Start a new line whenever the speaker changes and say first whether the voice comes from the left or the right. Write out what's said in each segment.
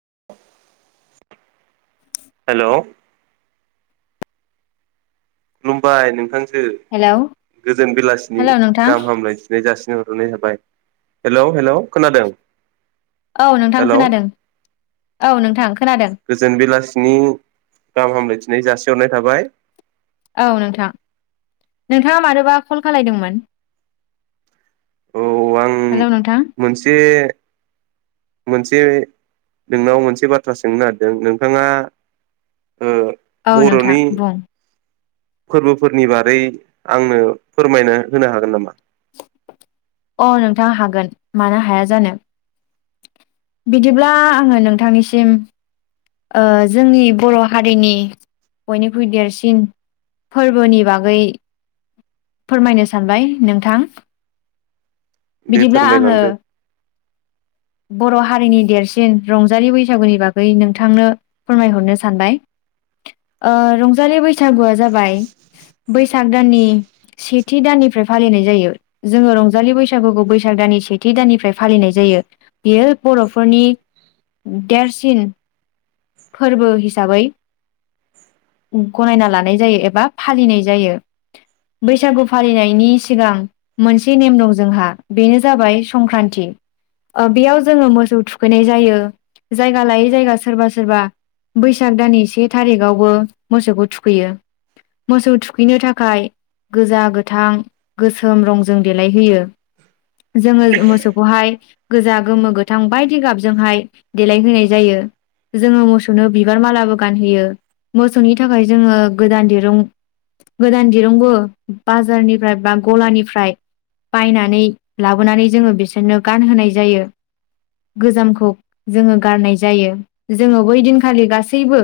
right: [unintelligible] हेल' खुलुमबाय नोंथां जो
left: हेलौ
right: गोजोन बेलासिनि
left: हेलौ नोंथां
right: गाहाम हामलायथिनाय [unintelligible] थाबाय हेलौ हेल' खोनादों।
left: औ नोंथां
right: हेलौ
left: खोनादों। औ नोंथां खोनादों
right: गोजोन बेलासिनि गाहाम हामलायथि जासिहरनाय थाबाय।
left: औ नोंथां नोंथाङा मानोबा कल खालायदोंमोन?
right: औ आं
left: हेलौ नोंथां
right: मोनसे मोनसे नोंनाव मोनसे बाथ्रा सोंनो नागिरदों नोंथाङा ओ
left: औ नोंथां
right: बर'नि
left: बुं
right: फोरबोफोरनि बारै आंनो फोरमायनो होनो हागोन नामा?
left: अ नोंथाङा हागोन मानो हाया जानो। बिदिब्ला आङो नोंथांनिसिम ओ जोंनि बर' हारिनि बयनिख्रुइ देरसिन फोरबोनि बागै फोरमायनो सानबाय नोंथां।
right: दे
left: बिदिब्ला आङो
right: फोरमलांदो।
left: बर' हारिनि देरसिन रंजालि बैसागुनि बागै नोंथांनो फोरमायहरनो सानबाय। ओ रंजालि बैसागुआ जाबाय बैसाग दाननि सेथि दान [unintelligible] फालिनाय जायो। जोङो रंजालि बैसागुखौ बैसाग दाननि सेथि दाननिफ्राय फालिनाय जायो। बे [unintelligible] बर'फोरनि देरसिन फोरबो हिसाबै गनायना लानाय जायो एबा फालिनाय जायो। बैसागु फालिनायनि सिगां मोनसे नेम दं जोंहा बेनो जाबाय संक्रान्ति। ओ बेयाव जोङो मोसौ थुखैनाय जायो। जायगा लायै जायगा सोरबा- सोरबा बैसाग दाननि से थारिखआवबो मोसौखौ थुखैयो। मोसौ थुखैनो थाखाय गोजा, गोथां, गोसोम रंजों देलायहोयो। जोङो मोसौखौहाय गोजा, गोमो, गोथां बायदि गाबजोंहाय देलायहोनाय जायो। जोङो मोसौनो बिबार मालाबो गानहोयो‌। मोसौनि थाखाय जोङो गोदान दिरुं गोदान दिरुंबो बाजारनिफ्राय बा गलानिफ्राय बायनानै लाबोनानै जोङो बिसोरनो गानहोनाय जायो। गोजामखौ जोङो गारनाय जायो। जोङो बै दिनखालि गासैबो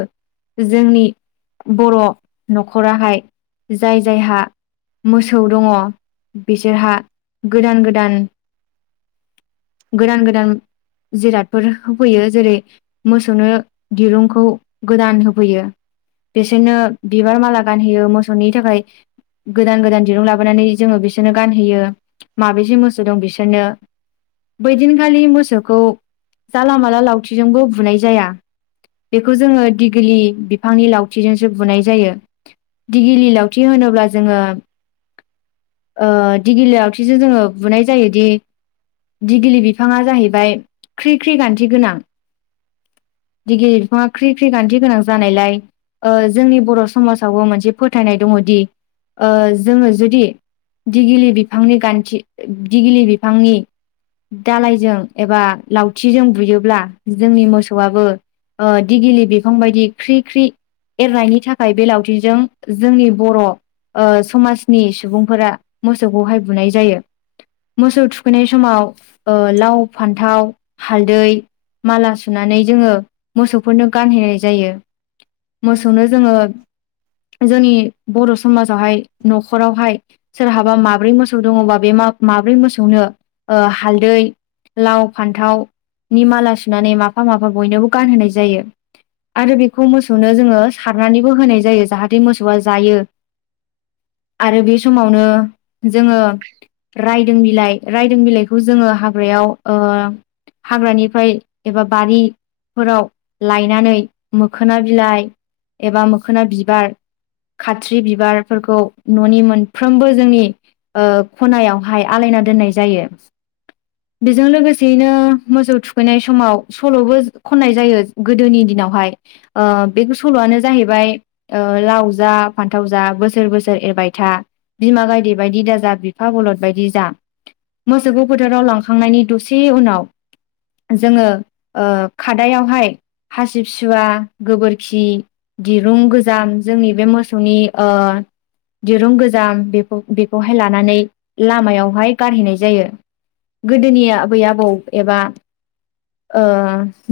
left: जोंनि बर' न'खराहाय जाय जायहा मोसौ दङ बिसोरहा गोदान -गोदान गोदान- गोदान जिरादफोर होफैयो जेरै मोसौनो दिरुंखौ गोदान होफैयो। बिसोरनो बिबार माला गानहोयो मोसौनि थाखाय गोदान -गोदान दिरुं लाबोनानै जोङो बिसोरनो गानहोयो माबेसे मोसौ दं बिसोरनो। बैदिनखालि मोसौखौ जाला माला लावथिजोंबो बुनाय जाया। बेखौ जोङो दिगलि बिफांनि लावथिजोंसो बुनाय जायो। दिगिलि लावथि होनोब्ला जोङो ओ दिगिलि लावथिजों जोङो बुनाय जायोदि दिगिलि बिफाङा जाहैबाय ख्रि -ख्रि गान्थि गोनां।
right: [unintelligible]
left: दिगिलि बिफाङा ख्रि -ख्रि खान्थि गोनां जानायलाय ओ जोंनि बर' समाजावबो मोनसे फोथायनाय दङदि ओ जोङो जुदि दिगिलि बिफांनि गान्थि दिगिलि बिफांनि दालायजों एबा लावथिजों बुयोब्ला जोंनि मोसौआबो ओ दिगिलि बिफां बायदि ख्रि ख्रि एरनायनि थाखाय बेलावथिजों जोंनि बर' ओ समाजनि सुबुंफोरा मोसौखौहाय बुनाय जायो। मोसौ थुखैनाय समाव ओ लाव, फान्थाव, हालदै, माला सुनानै जोङो मोसौफोरनो गानहोनाय जायो। मोसौनो जोङो जोंनि बर' समाजावहाय न'खरावहाय सोरहाबा माब्रै मोसौ दङबा बे मा माब्रै मोसौनो ओ हालदै, लाव, फान्थाव नि माला सु नानै माफा माफा बयनोबो गानहोनाय जायो। आरो बेखौ मोसौनो जोङो सारनानैबो होनाय जायो जाहाथे मोसौआ जायो। आरो बे समावनो जोङो रायदों बिलाइ रायदों बिलाइखौ जोङो हाग्रायाव ओ हाग्रानिफ्राय एबा बारिफोराव लायनानै मोखोना बिलाइ, एबा मोखोना बिबार, खाथ्रि बिबारफोरखौ न'नि मोनफ्रोमबो जोंनि खनायावहाय आलायना दोननाय जायो। बेजों लोगोसेयैनो मोसौ थुखैनाय सम समाव सल'बो खननाय जायो गोदोनि दिनावहाय बे सल'आनो जाहैबाय। लाव जा फान्थाव जा बोसोर बोसोर एरबाय था बिमा गायदे बायदि दाजा बिफा बलद बायदि जा मोसौखौ फोथाराव लांखांनायनि दसे उनाव जोङो खादायावहाय हासिब सुवा गोबोरखि दिरुं गोजाम जोंनि बे मोसौनि दिरुं गोजाम बे बेखौहाय लानानै लामायावहाय गारहैनाय जायो गोदोनि आबै आबौ एबा
right: [unintelligible]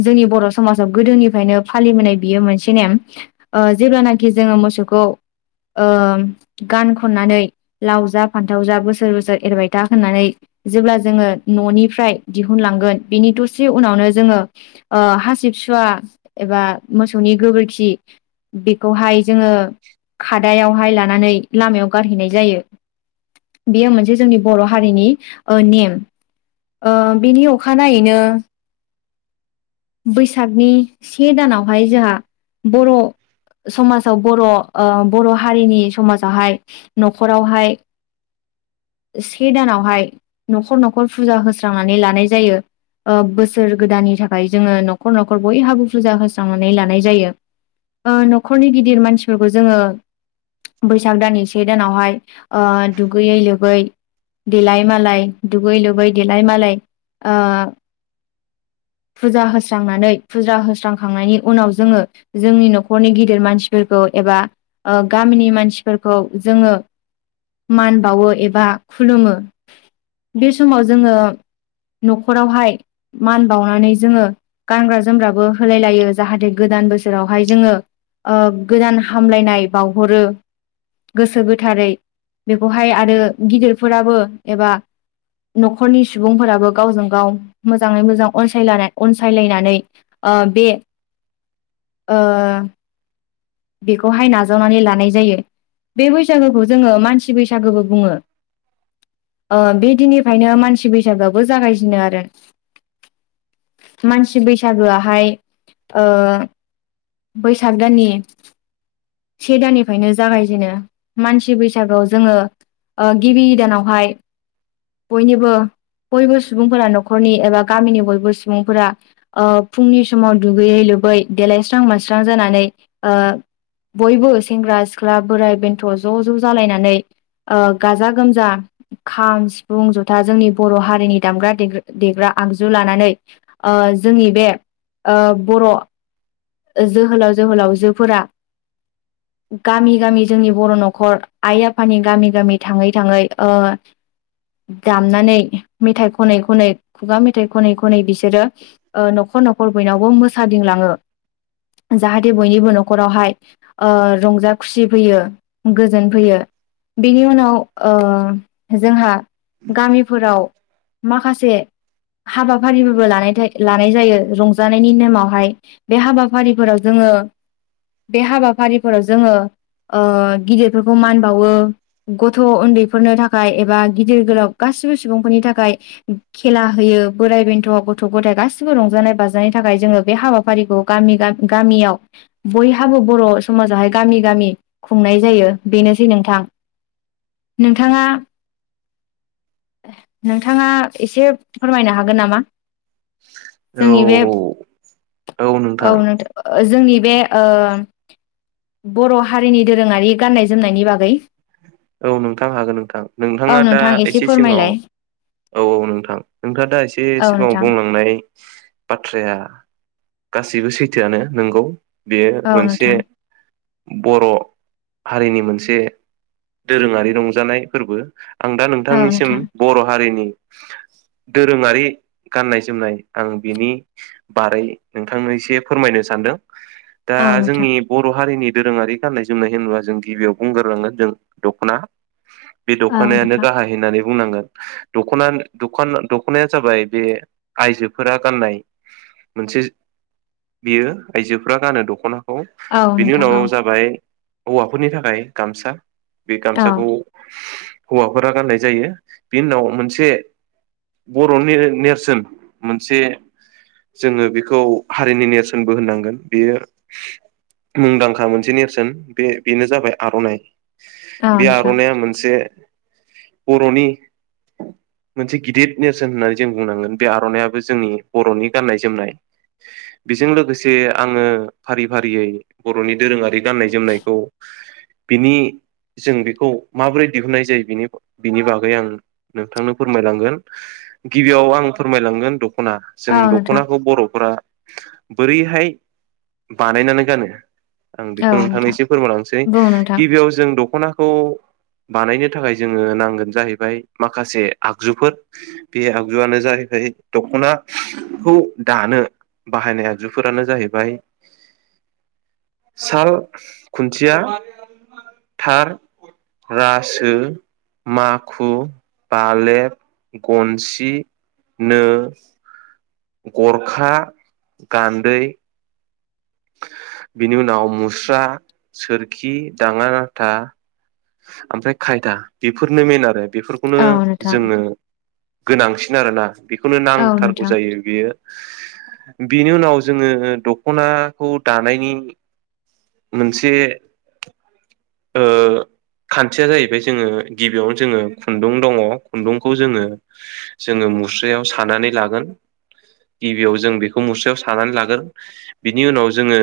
left: जोंनि बर' समाजाव गोदोनिफ्रायनो फालिबोनाय बियो मोनसे नेम जेब्लानाखि बाखि जोङो मोसौखौ गान खननानै लाव जा फान्थाव जा बोसोर बोसोर एरबायथा होननानै जेब्ला जोङो न'निफ्राय दिहुनलांगोन बेनिथ' से उनावनो जोङो हासिबसुवा एबा मोसौनि गोबोरखि बेखौहाय जोङो खादायावहाय लानानै लामायाव गारहैनाय जायो। बेयो मोनसे जोंनि बर' हारिनि नेम बिनि अखानायैनो बैसागनि से दानावहाय जोंहा बर' समाजाव बर' बर' हारिनि समाजावहाय न'खरावहाय
right: [unintelligible]
left: से दानावहाय न'खर न'खर फुजा होस्रांनानै लानाय जायो। बोसोर गोदाननि थाखाय जोङो न'खर न'खर बयहाबो फुजा होस्रांनानै लानाय जायो। न'खरनि गिदिर मानसिफोरखौ जोङो बैसाग दाननि से दानावहाय दुगैयै लोबै देलाय मालाय दुगै लोबै देलाय मालाय
right: [unintelligible]
left: फुजा होस्रांनानै फुजा होस्रांखांनायनि उनाव जोङो जोंनि न'खरनि गिदिर मानसिफोरखौ एबा गामिनि मानसिफोरखौ जोङो मान बावो एबा खुलुमो। बे समाव जोङो न'खरावहाय मान बावनानै जोङो गानग्रा जोमग्राबो होलाय लायो जाहाथे गोदान बोसोरावहाय जोङो गोदान हामलायनाय बावहरो। गोसो गोथारै बेखौहाय आरो गिदिरफोराबो एबा न'खरनि सुबुंफोराबो गावजों गाव मोजाङै मोजां अनसायलानाय अनसायलायनानै बे बेखौहाय नाजावनानै लानाय जायो। बे बैसागोखौ जोङो मानसि बैसागोबो बुङो। बे दिननिफ्रायनो मानसि बैसागुआबो जागायजेनो आरो मानसि बैसागोआहाय बैसाग दाननि से दानानिफायनो जागायजेनो मानसि बैसागुआव जोङो ओ गिबि दानावहाय बयनिबो बयबो सुबुंफोरा न'खरनि एबा गामिनि बयबो सुबुंफोरा फुंनि समाव दुगैयै लोब बै देलायस्रां मोनस्रां जानानै ओ बयबो सेंग्रा सिख्ला बोराय बेन्थ' ज' ज' जालायनानै ओ गाजा गोमजा खाम सिफुं जथा जोंनि बर' हारिनि दामग्रा दग देग्रा आगजु लानानै ओ जोंनि बे ओ बर' जोहोलाव जोहोलावजोफोरा
right: [inaudible]
left: गामि गामि जोंनि बर' न'खर आइ आफानि गामि गामि थांङै थांङै ओ दामनानै मेथाइ खनै खनै खुगा मेथाइ खनै खनै बिसोरो ओ न'खर न'खर न'खर बयनावबो मोसादिं लाङो।
right: [inaudible]
left: जाहाथे बयनिबो न'खरावहाय ओ रंजा खुसि फैयो गोजोन फैयो। बिनि उनाव ओ जोंहा गामिफोराव माखासे हाबाफारिफोरबो लनायथाय लानाय जायो रंजानायनि नेमावहाय। बे हाबाफारिफोराव जोंङो बे हाबाफारिफोराव जोंङो ओ गिदिरफोरखौ मान बावो गथ' उन्दैफोरनो थाखाय एबा गिदिर गोलाव गास गासिबो सुबुंफोरनि थाखाय खेला होयो बोराइ बेन्थ' गथ' गथाय गासिबो रंजानाय बाजानाय थाखाय जोंङो बे हाबाखौ फारिखौ गामि गामियाव बयहाबो बर' समाजावहाय गामि गामि खुंनाय जायो। बेनोसै नोंथां।
right: [inaudible]
left: नोंथांङा नोंथांङा एसे फोरमायनो हागोन नामा
right: औ
left: जोंनि बे औ नोंथां जोंनि बे ओ बर' हारिनि दोरोंङारि गाननाय जोमनायनि बागै
right: औ नोंथां हागोन नोंथां
left: औ
right: नोंथांङा दा
left: नोंथां
right: एसे सिगांङाव
left: फोरमायलाय
right: औ औ नोंथां नोंथांङा दा एसे
left: औ
right: सिगांङाव
left: नोंथां
right: बुंलांनाय बाथ्राया गासैबो सैथोआनो नोंगौ। बेयो
left: औ
right: मोनसे
left: नोंथां
right: बर' हारिनि मोनसे दोरोङारि रंजानाय फोरबो आं दा
left: औ
right: नोंथांनिसिम
left: नोंथां
right: बर' हा दोरोंङारि गाननाय जोमनाय आं बिनि बारै नोंथांनो एसे फोरमायनो सानदों। दा
left: औ नोंथां
right: जोंनि बर' हारिनि दोरोंङारि गाननाय जोमनाय होनोबा जों गिबियाव बुंग्रोलांगोन जों दख'ना बे
left: औ
right: दख'नायानो
left: नोंथां
right: गाहाय होननानै बुंनांगोन दख'ना दखान दख'नाया जाबाय बे आइजोफोरा गाननाय। मोनसे जि बियो आइजोफोरा गानो दख'नाखौ औ बिनि
left: नोंथां
right: उनाव
left: औ
right: जाबाय हौवाफोरनि थाखाय गामसा। बे
left: औ
right: गामसाखौ हौवाफोरा गाननाय जायो बेनि उनाव मोनसे बर'नि नेरसोन मोनसे जोंङो बेखौ हारिनि नेरसोनबो होननांगोन बेयो मुंदांखा मोनसे नेरसोन। बे बेनो जाबाय आर'नाइ।
left: औ
right: बे
left: नोंथां
right: आर'नाइया मोनसे बर'नि मोनसे गिदिर नेरसोन होननानै जों बुंनांगोन। बे आर'नाइयाबो जोंनि बर'नि गाननाय जोमनाय बेजों लोगोसे आङो फारि फारियै बर'नि दोरोंङारि गाननाय जोमनायखौ बिनि जों बेखौ माबोरै दिहुननाय जायो बिनि बिनि बागै आं नोंथांनो फोरमायलांगोन। गिबियाव आं फोरमायलांगोन द' ख'ना जों
left: औ नोंथां
right: दख'नाखौ बर'फोरा बोरैहाय बानायनानै गानो आं
left: औ
right: बेखौ नोंथांनो
left: नोंथां
right: एसे फोरमायलांनोसै।
left: बुं नोंथां
right: गिबियाव जों दख'नाखौ बानायनो थाखाय जोङो नांगोन जाहैबाय माखासे आगजुफोर। बे आगजुआनो जाहै [unintelligible] दख'नाखौ दानो बाहायनाय आगजुफोरानो जाहैबाय साल, खुन्थिया, थार, रासो माखु, बालेब, गनसि नो, गरखा, गान्दै, बेनि उनाव मुस्रा, सोरखि, दांङा नाथा, ओमफ्राय खायदा बेफोरनो मेन आरो बेफोरखौनो
left: औ नोंथां
right: जोङो गोनांसिन आरो ना। बेखौनो
left: औ
right: नांथारगौ
left: नोंथां
right: जायो बेयो बेनि उनाव जोङो दख'नाखौ दानायनि मोनसे ओ खान्थिया जाहैबाय जोङो गिबियावनो जोङो खुन्दुं दङ'। खुन्दुंखौ जोङो जो ङो मुस्रायाव सानानै लागोन। गिबियाव जों बेखौ मुस्रायाव सानानै लागोन। बिनि उनाव जोङो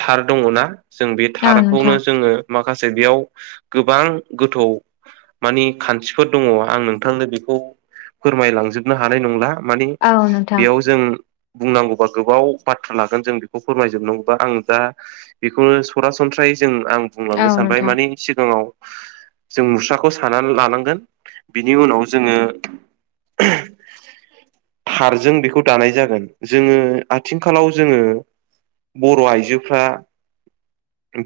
right: थार दङ' ना। जों बे
left: औ
right: थारखौनो
left: नोंथां
right: जोङो माखासे बेयाव गोबां गोथौ मानि खान्थिफोर दङ' आं नोंथांनो बेखौ फोरमायलांजोबनो हानाय नंला। मानि
left: औ नोंथां
right: बेयाव जों बुंनांगौबा गोबाव बाथ्रा लागोन जों बेखौ फोरमायजोबनांगौबा आं दा बेखौनो सरासन जों आं बुंलांनो
left: औ
right: सानबाय
left: नोंथां
right: मानि सिगाङाव जों मुस्राखौ सानानै लानांगोन। बिनि उनाव जोङो [unintelligible] थारजों बेखौ दानाय जागोन। जोङो आथिंखालाव जोङो बर' आइजोफ्रा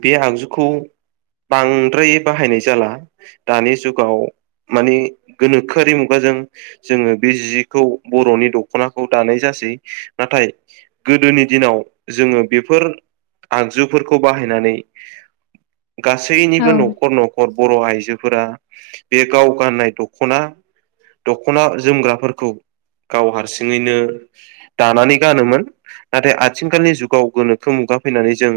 right: बे आगजुखौ बांद्राय बाहायनाय जाला। दानि जुगाव माने गोनोखोआरि मुगाजों जोङो बे जिखौ बर'नि दख'नाखौ दानाय जा सै। नाथाय गोदोनि दिनाव जोङो बेफोर आगजुफोरखौ बाहाय नानै
left: औ
right: गासैनिबो न'खर न'खर बर' आइजोफोरा बे गाव गाननाय दख'ना दख'ना जोमग्राफोरखौ गाव हारसिङैनो दानानै गानोमोन। नाथाय आथिखालनि जुगाव गोनोखो मु गा फैनानै जों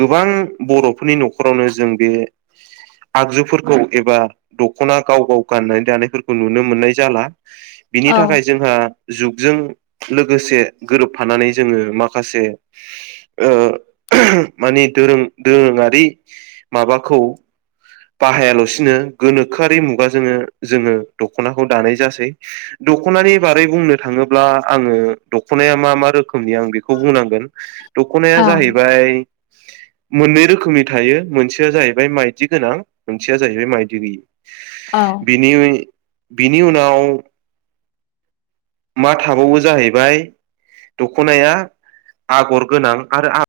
right: गोबां बर'फोरनि न'खरावनो जों बे आगजुफोरखौ एबा दख'ना गाव गाव गाननानै दानायफोरखौ नुनो मोननाय जाला। बिनि
left: औ
right: थाखाय जोंहा जुगजों लोगोसे गोरोबफानानै जोङो माखासे ओ [unintelligible] मानि दोरों दोरोङारि माबाखौ बाहायाल'सिनो गोनोखोआरि मुगाजोंनो जोङो दख'नाखौ दानाय जासै। दख'नानि बारै बुंनो थाङोब्ला आङो दख'नाया मा मा रो खोमनि आं बेखौ बुंनांगोन। दख'नाया
left: औ
right: जाहैबाय मोननै रोखोमनि थायो। मोनसेया जाहैबाय माइदि गोनां मोनसेया जाहैबाय माइदि गैयि।
left: औ
right: बिनि बिनि उनाव मा थाबावो जाहैबाय दख'नाया आगर गोनां आरो आग